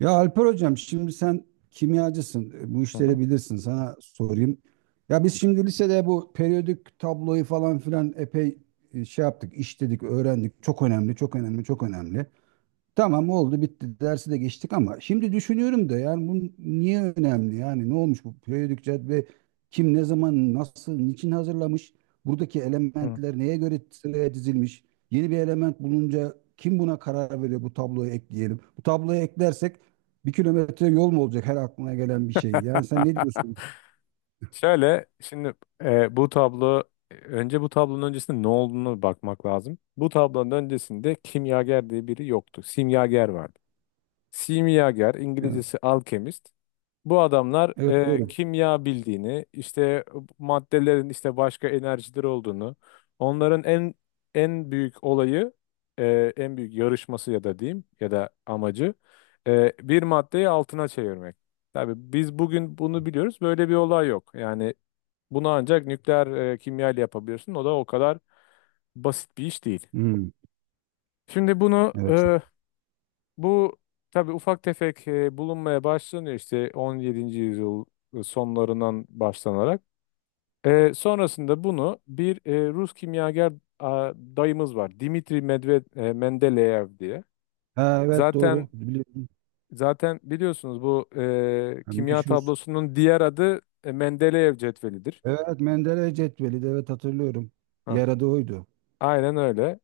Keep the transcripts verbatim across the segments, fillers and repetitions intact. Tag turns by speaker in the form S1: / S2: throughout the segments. S1: Ya Alper hocam şimdi sen kimyacısın. e, Bu
S2: Hı hı.
S1: işleri bilirsin. Sana sorayım. Ya biz şimdi lisede bu periyodik tabloyu falan filan epey e, şey yaptık, işledik, öğrendik. Çok önemli, çok önemli, çok önemli. Tamam, oldu bitti, dersi de geçtik ama şimdi düşünüyorum da yani bu niye önemli, yani ne olmuş bu periyodik cetvel, kim ne zaman nasıl niçin hazırlamış, buradaki
S2: Hı.
S1: elementler neye göre sıraya dizilmiş, yeni bir element bulunca kim buna karar veriyor, bu tabloyu ekleyelim, bu tabloyu eklersek bir kilometre yol mu olacak her aklına gelen bir şey, yani sen ne diyorsun?
S2: Şöyle şimdi, e, bu tablo önce bu tablonun öncesinde ne olduğunu bakmak lazım. Bu tablonun öncesinde kimyager diye biri yoktu. Simyager vardı. Simyager,
S1: Evet,
S2: İngilizcesi alkemist. Bu adamlar
S1: evet
S2: e,
S1: doğru.
S2: kimya bildiğini, işte maddelerin işte başka enerjileri olduğunu, onların en en büyük olayı, e, en büyük yarışması ya da diyeyim ya da amacı, e, bir maddeyi altına çevirmek. Tabii biz bugün bunu biliyoruz. Böyle bir olay yok. Yani bunu ancak nükleer e, kimya ile yapabiliyorsun. O da o kadar basit bir iş değil.
S1: Hmm,
S2: Şimdi bunu
S1: evet.
S2: e, bu tabii ufak tefek e, bulunmaya başlanıyor, işte on yedinci yüzyıl sonlarından başlanarak. E, sonrasında bunu bir e, Rus kimyager a, dayımız var. Dimitri Medved, e, Mendeleyev diye.
S1: Ha, evet
S2: Zaten
S1: doğru biliyorum.
S2: zaten biliyorsunuz, bu e,
S1: Ha,
S2: kimya
S1: meşhur.
S2: tablosunun diğer adı e, Mendeleyev cetvelidir.
S1: Evet, Menderes cetveli de evet hatırlıyorum.
S2: Ha,
S1: Diğer adı oydu.
S2: aynen öyle.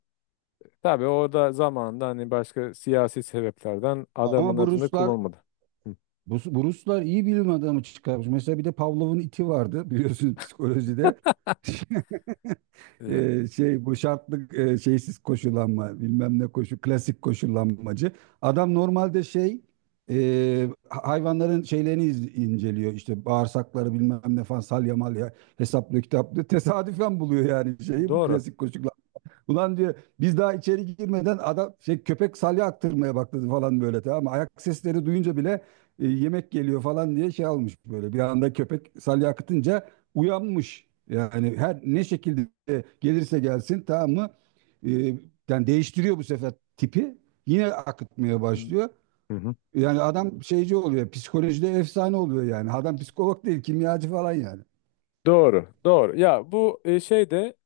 S2: Tabii orada zamanında hani başka siyasi sebeplerden adamın
S1: Ama bu
S2: adını
S1: Ruslar,
S2: kullanmadı. Hı.
S1: bu, bu Ruslar iyi bilim adamı çıkarmış. Mesela bir de Pavlov'un iti vardı, biliyorsunuz, psikolojide.
S2: Yani.
S1: Ee, şey bu şartlı e, şeysiz koşullanma bilmem ne koşu, klasik koşullanmacı. Adam normalde şey e, hayvanların şeylerini iz- inceliyor, işte bağırsakları bilmem ne falan, salya malya hesaplıyor, kitaplıyor. Tesadüfen buluyor yani şeyi, bu
S2: Doğru.
S1: klasik. Ulan diyor, biz daha içeri girmeden adam, şey, köpek salya aktırmaya başladı falan, böyle, tamam mı? Ayak sesleri duyunca bile e, yemek geliyor falan diye şey almış böyle. Bir anda köpek salya akıtınca uyanmış. Yani her ne şekilde gelirse gelsin, tamam mı? E, Yani değiştiriyor bu sefer tipi. Yine akıtmaya başlıyor.
S2: Hı hı.
S1: Yani adam şeyci oluyor. Psikolojide efsane oluyor yani. Adam psikolog değil, kimyacı falan yani.
S2: Doğru, doğru. Ya bu e, şey de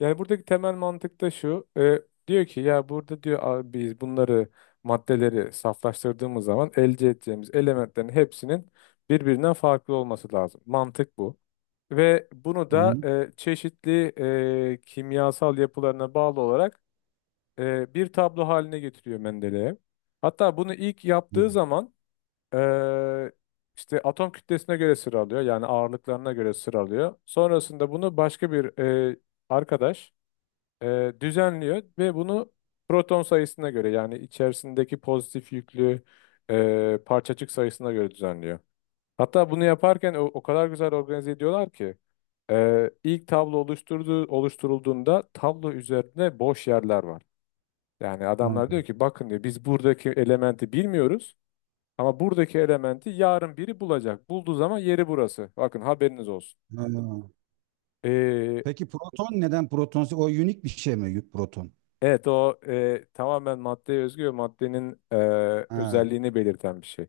S2: yani buradaki temel mantık da şu. E, diyor ki ya, burada diyor, "Abi biz bunları, maddeleri saflaştırdığımız zaman elde edeceğimiz elementlerin hepsinin birbirinden farklı olması lazım." Mantık bu. Ve bunu
S1: Hı
S2: da
S1: hı.
S2: e, çeşitli e, kimyasal yapılarına bağlı olarak e, bir tablo haline getiriyor Mendeley. Hatta bunu ilk
S1: Hı.
S2: yaptığı zaman ee, işte atom kütlesine göre sıralıyor. Yani ağırlıklarına göre sıralıyor. Sonrasında bunu başka bir e, arkadaş e, düzenliyor ve bunu proton sayısına göre, yani içerisindeki pozitif yüklü e, parçacık sayısına göre düzenliyor. Hatta bunu yaparken o, o kadar güzel organize ediyorlar ki e, ilk tablo oluşturduğu, oluşturulduğunda tablo üzerinde boş yerler var. Yani
S1: Ha.
S2: adamlar diyor ki, bakın diyor, biz buradaki elementi bilmiyoruz. Ama buradaki elementi yarın biri bulacak. Bulduğu zaman yeri burası. Bakın haberiniz olsun.
S1: Ha.
S2: Ee,
S1: Peki proton neden proton? O unik bir şey mi proton?
S2: evet o e, tamamen maddeye özgü ve maddenin e,
S1: Ha,
S2: özelliğini belirten bir şey.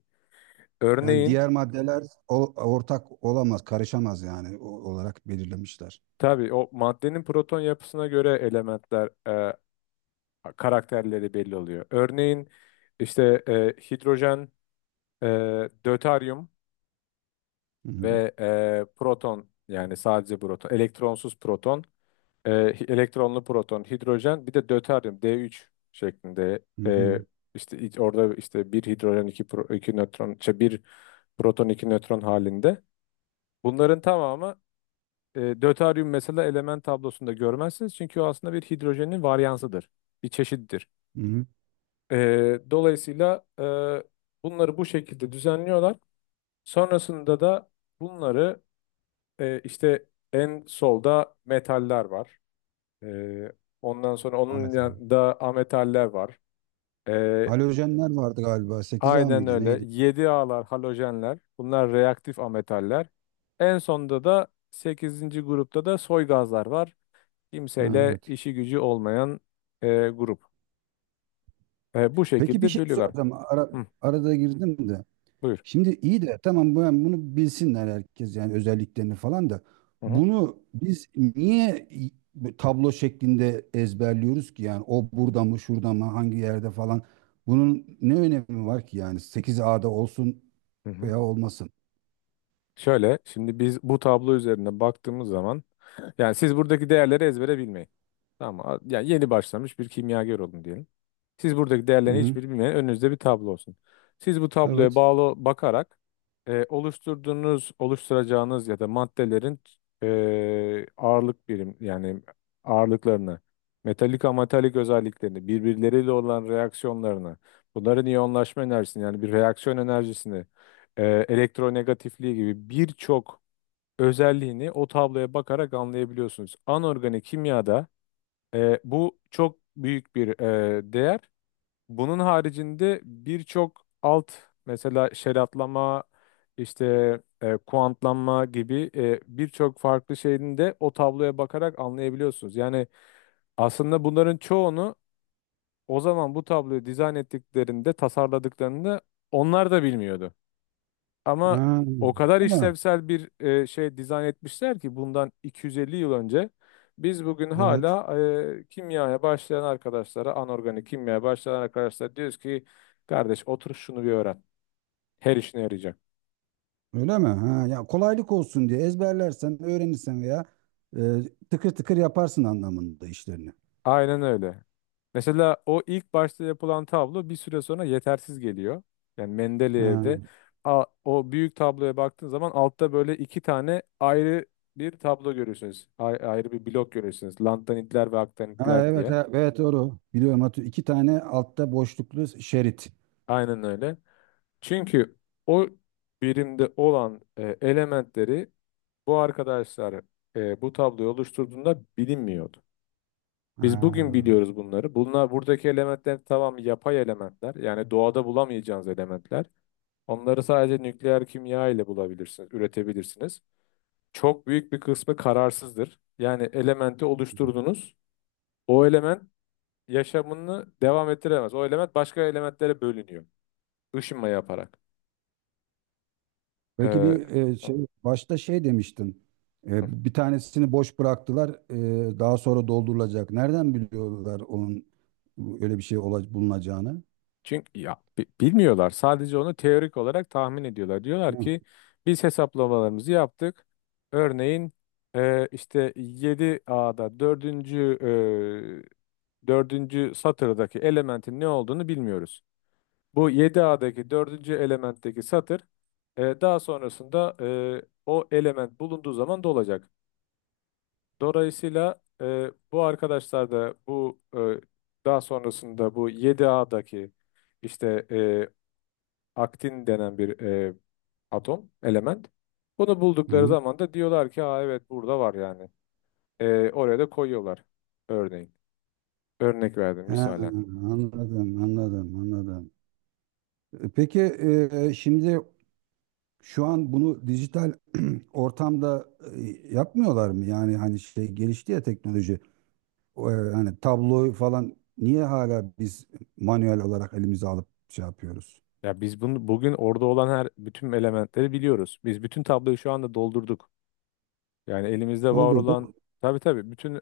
S1: yani
S2: Örneğin,
S1: diğer maddeler o- ortak olamaz, karışamaz yani o- olarak belirlemişler.
S2: tabii o maddenin proton yapısına göre elementler, e, karakterleri belli oluyor. Örneğin işte e, hidrojen, e, döteryum
S1: Hı hı.
S2: ve e, proton, yani sadece proton, elektronsuz proton. E, elektronlu proton, hidrojen, bir de döteryum D üç şeklinde.
S1: Hı
S2: E,
S1: hı.
S2: işte iç- orada işte bir hidrojen, iki, pro, iki nötron, işte bir proton, iki nötron halinde. Bunların tamamı, e, döteryum mesela, element tablosunda görmezsiniz. Çünkü o aslında bir hidrojenin varyansıdır. Bir çeşittir.
S1: Hı hı.
S2: E, dolayısıyla e, bunları bu şekilde düzenliyorlar. Sonrasında da bunları e, işte en solda metaller var. Ee, ondan sonra onun
S1: Ahmet abi.
S2: yanında ametaller var. Ee,
S1: Halojenler vardı galiba. Sekiz a
S2: aynen
S1: mıydı
S2: öyle.
S1: neydi?
S2: Yedi alar halojenler. Bunlar reaktif ametaller. En sonda da sekizinci grupta da soy gazlar var.
S1: Ha,
S2: Kimseyle
S1: evet.
S2: işi gücü olmayan e, grup. E, bu
S1: Peki bir
S2: şekilde
S1: şey
S2: bölüyorlar.
S1: soracağım. Ara,
S2: Hı,
S1: arada girdim de.
S2: buyur.
S1: Şimdi iyi de tamam bu- yani bunu bilsinler herkes, yani özelliklerini falan da
S2: Hı hı,
S1: bunu biz niye i- bu tablo şeklinde ezberliyoruz ki, yani o burada mı şurada mı hangi yerde falan, bunun ne önemi var ki, yani sekiz ada olsun
S2: hı hı.
S1: veya olmasın.
S2: Şöyle, şimdi biz bu tablo üzerine baktığımız zaman, yani siz buradaki değerleri ezbere bilmeyin. Tamam mı? Yani yeni başlamış bir kimyager olun diyelim. Siz buradaki
S1: Hı
S2: değerlerin
S1: hı.
S2: hiçbirini bilmeyen, önünüzde bir tablo olsun. Siz bu tabloya
S1: Evet.
S2: bağlı bakarak e, oluşturduğunuz, oluşturacağınız ya da maddelerin e, ağırlık birim yani ağırlıklarını, metalik ametalik özelliklerini, birbirleriyle olan reaksiyonlarını, bunların iyonlaşma enerjisini yani bir reaksiyon enerjisini, e, elektronegatifliği gibi birçok özelliğini o tabloya bakarak anlayabiliyorsunuz. Anorganik kimyada e, bu çok büyük bir e, değer. Bunun haricinde birçok alt, mesela şeratlama, işte e, kuantlanma gibi e, birçok farklı şeyini de o tabloya bakarak anlayabiliyorsunuz. Yani aslında bunların çoğunu o zaman, bu tabloyu dizayn ettiklerinde, tasarladıklarında, onlar da bilmiyordu. Ama
S1: Ha,
S2: o kadar
S1: öyle mi?
S2: işlevsel bir e, şey dizayn etmişler ki, bundan iki yüz elli yıl önce, biz bugün
S1: Evet.
S2: hala e, kimyaya başlayan arkadaşlara, anorganik kimyaya başlayan arkadaşlara diyoruz ki, kardeş, otur şunu bir öğren. Her işine yarayacak.
S1: Öyle mi? Ha, ya kolaylık olsun diye ezberlersen, öğrenirsen veya e, tıkır tıkır yaparsın anlamında işlerini.
S2: Aynen öyle. Mesela o ilk başta yapılan tablo bir süre sonra yetersiz geliyor. Yani
S1: Ha.
S2: Mendeleev'de a- o büyük tabloya baktığın zaman altta böyle iki tane ayrı bir tablo görüyorsunuz. Ay- ayrı bir blok görüyorsunuz. Lantanitler ve
S1: Ha,
S2: aktanitler
S1: evet,
S2: diye.
S1: ha, evet doğru. Biliyorum Hatu. İki tane altta boşluklu şerit.
S2: Aynen öyle. Çünkü o birimde olan e, elementleri bu arkadaşlar e, bu tabloyu oluşturduğunda bilinmiyordu. Biz bugün
S1: Ha.
S2: biliyoruz bunları. Bunlar, buradaki elementler, tamam, yapay elementler. Yani doğada bulamayacağınız elementler. Onları sadece nükleer kimya ile bulabilirsiniz, üretebilirsiniz. Çok büyük bir kısmı kararsızdır. Yani elementi oluşturdunuz. O element yaşamını devam ettiremez. O element başka elementlere bölünüyor, Işınma yaparak.
S1: Peki bir e, şey başta şey demiştin.
S2: Ee,
S1: E, bir tanesini boş bıraktılar. E, daha sonra doldurulacak. Nereden biliyorlar onun öyle bir şey ola- bulunacağını?
S2: Çünkü ya bi- bilmiyorlar. Sadece onu teorik olarak tahmin ediyorlar. Diyorlar
S1: Hı.
S2: ki, biz hesaplamalarımızı yaptık. Örneğin e, işte yedi A'da dördüncü e, dördüncü satırdaki elementin ne olduğunu bilmiyoruz. Bu yedi A'daki dördüncü elementteki satır, e, daha sonrasında, e, o element bulunduğu zaman dolacak. Dolayısıyla e, bu arkadaşlar da bu, e, daha sonrasında bu yedi A'daki işte e, aktin denen bir e, atom, element. Bunu buldukları
S1: Hı.
S2: zaman da diyorlar ki, aa, evet, burada var yani. E, oraya da koyuyorlar örneğin. Örnek verdim,
S1: Ha,
S2: misalen.
S1: anladım, anladım, anladım. E, Peki, e, şimdi şu an bunu dijital ortamda e, yapmıyorlar mı? Yani hani şey gelişti ya teknoloji. O, e, hani tabloyu falan niye hala biz manuel olarak elimize alıp şey yapıyoruz?
S2: Ya biz bunu, bugün orada olan her bütün elementleri biliyoruz. Biz bütün tabloyu şu anda doldurduk. Yani elimizde var olan,
S1: Doldurduk.
S2: tabii tabii, bütün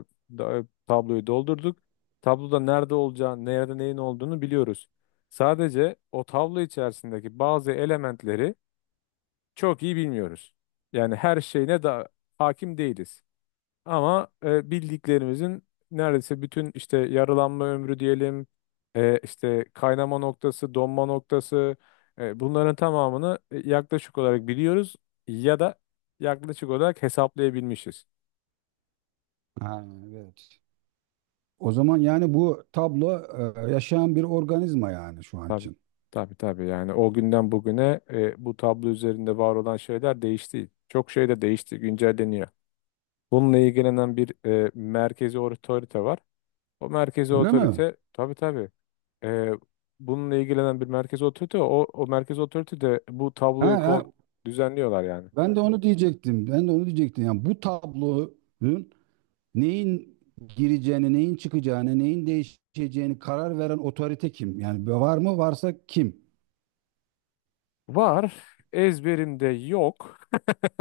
S2: e, da- tabloyu doldurduk. Tabloda nerede olacağını, nerede neyin olduğunu biliyoruz. Sadece o tablo içerisindeki bazı elementleri çok iyi bilmiyoruz. Yani her şeyine da hakim değiliz. Ama e, bildiklerimizin neredeyse bütün, işte yaralanma ömrü diyelim, e, işte kaynama noktası, donma noktası, e, bunların tamamını e, yaklaşık olarak biliyoruz ya da yaklaşık olarak hesaplayabilmişiz.
S1: Ha, evet. O zaman yani bu tablo e, yaşayan bir organizma yani şu an
S2: Tabii,
S1: için.
S2: tabii, tabii. Yani o günden bugüne e, bu tablo üzerinde var olan şeyler değişti. Çok şey de değişti, güncelleniyor. Bununla ilgilenen bir e, merkezi otorite var. O merkezi
S1: Öyle mi?
S2: otorite, tabii tabii. Ee, bununla ilgilenen bir merkezi otorite, o, o merkezi otorite de bu
S1: Ha,
S2: tabloyu
S1: ha,
S2: kon- düzenliyorlar yani.
S1: ben de onu diyecektim. Ben de onu diyecektim. Yani bu tablonun neyin gireceğini, neyin çıkacağını, neyin değişeceğini karar veren otorite kim? Yani var mı? Varsa kim?
S2: Var. Ezberimde yok.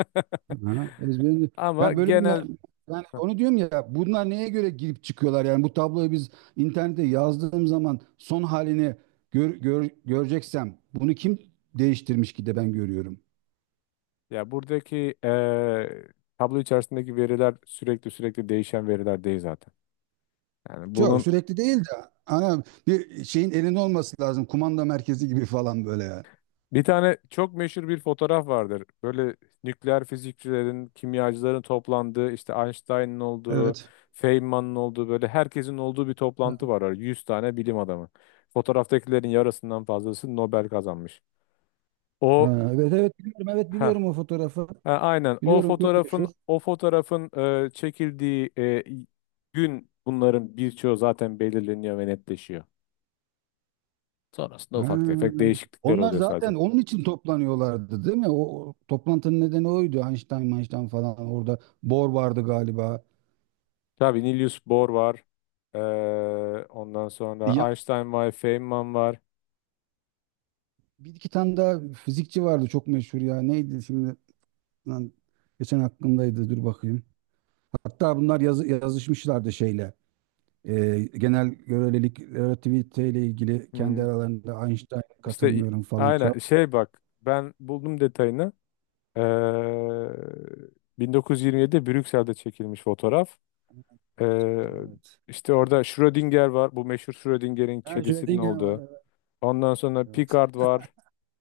S1: Ha, ezberi.
S2: Ama
S1: Ya böyle bir me-
S2: genel.
S1: yani
S2: Heh.
S1: onu diyorum ya, bunlar neye göre girip çıkıyorlar, yani bu tabloyu biz internete yazdığım zaman son halini gör, gör- göreceksem bunu kim değiştirmiş ki de ben görüyorum.
S2: Ya, buradaki eee, tablo içerisindeki veriler sürekli sürekli değişen veriler değil zaten. Yani
S1: Çok
S2: bunun.
S1: sürekli değil de ana bir şeyin elinde olması lazım, kumanda merkezi gibi falan böyle yani.
S2: Bir tane çok meşhur bir fotoğraf vardır. Böyle nükleer fizikçilerin, kimyacıların toplandığı, işte Einstein'ın olduğu,
S1: Evet.
S2: Feynman'ın olduğu, böyle herkesin olduğu bir toplantı var. Yüz tane bilim adamı. Fotoğraftakilerin yarısından fazlası Nobel kazanmış. O,
S1: Ha, evet evet biliyorum, evet
S2: ha,
S1: biliyorum o fotoğrafı.
S2: aynen, o
S1: Biliyorum çok
S2: fotoğrafın
S1: meşhur.
S2: o fotoğrafın e, çekildiği e, gün bunların birçoğu zaten belirleniyor ve netleşiyor. Sonrasında ufak tefek
S1: Ha,
S2: değişiklikler
S1: onlar
S2: oluyor
S1: zaten
S2: sadece.
S1: onun için toplanıyorlardı değil mi? O, o toplantının nedeni oydu. Einstein, Einstein falan orada. Bohr vardı galiba.
S2: Tabii, Niels Bohr var. Ee, ondan sonra
S1: Ya
S2: Einstein var, Feynman var.
S1: bir iki tane daha fizikçi vardı çok meşhur ya. Neydi şimdi? Lan, geçen aklımdaydı. Dur bakayım. Hatta bunlar yazı, yazışmışlardı şeyle. Ee, genel görelilik, relativite ile ilgili
S2: Hmm.
S1: kendi aralarında Einstein
S2: İşte i-
S1: katılmıyorum falan. Çal-
S2: aynen, şey, bak, ben buldum detayını. Ee, bin dokuz yüz yirmi yedide Brüksel'de çekilmiş fotoğraf. Ee,
S1: Evet.
S2: işte orada Schrödinger var. Bu meşhur Schrödinger'in
S1: Ha,
S2: kedisinin
S1: Schrödinger var
S2: olduğu.
S1: evet.
S2: Ondan sonra
S1: Evet.
S2: Picard var.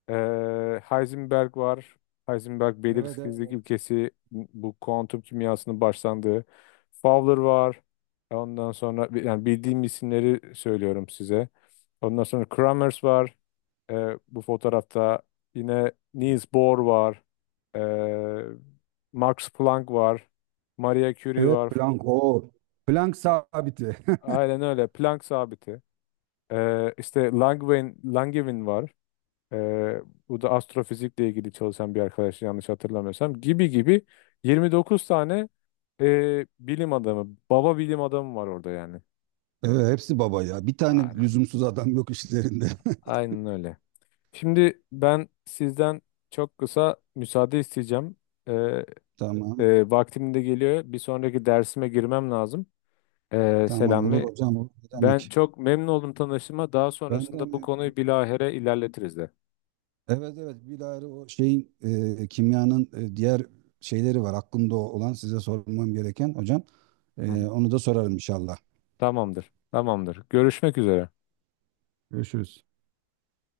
S2: Ee, Heisenberg var. Heisenberg
S1: Evet,
S2: belirsizlik
S1: evet.
S2: ilkesi, bu kuantum kimyasının başlandığı. Fowler var. Ondan sonra, yani bildiğim isimleri söylüyorum size. Ondan sonra Kramers var. Ee, bu fotoğrafta yine Niels Bohr var. Ee, Max Planck var. Marie Curie
S1: Evet,
S2: var.
S1: plank o. Plank sabiti.
S2: Aynen öyle. Planck sabiti. Ee, işte Langevin, Langevin var. Ee, bu da astrofizikle ilgili çalışan bir arkadaş yanlış hatırlamıyorsam, gibi gibi. yirmi dokuz tane e, bilim adamı, baba bilim adamı var orada yani.
S1: Evet, hepsi baba ya. Bir tane
S2: Aynen.
S1: lüzumsuz adam yok işlerinde.
S2: Aynen öyle. Şimdi ben sizden çok kısa müsaade isteyeceğim. Ee,
S1: Tamam.
S2: e, Vaktim de geliyor. Bir sonraki dersime girmem lazım. Ee,
S1: Tamam olur
S2: Selami.
S1: hocam. Olur. Ne
S2: Ben
S1: demek?
S2: çok memnun oldum tanıştığıma. Daha
S1: Ben de
S2: sonrasında bu
S1: mi?
S2: konuyu bilahare ilerletiriz de.
S1: Evet evet bilahare o şeyin, e, kimyanın e, diğer şeyleri var. Aklımda olan size sormam gereken hocam.
S2: Hı
S1: E,
S2: hı.
S1: onu da sorarım inşallah.
S2: Tamamdır. Tamamdır. Görüşmek üzere.
S1: Görüşürüz.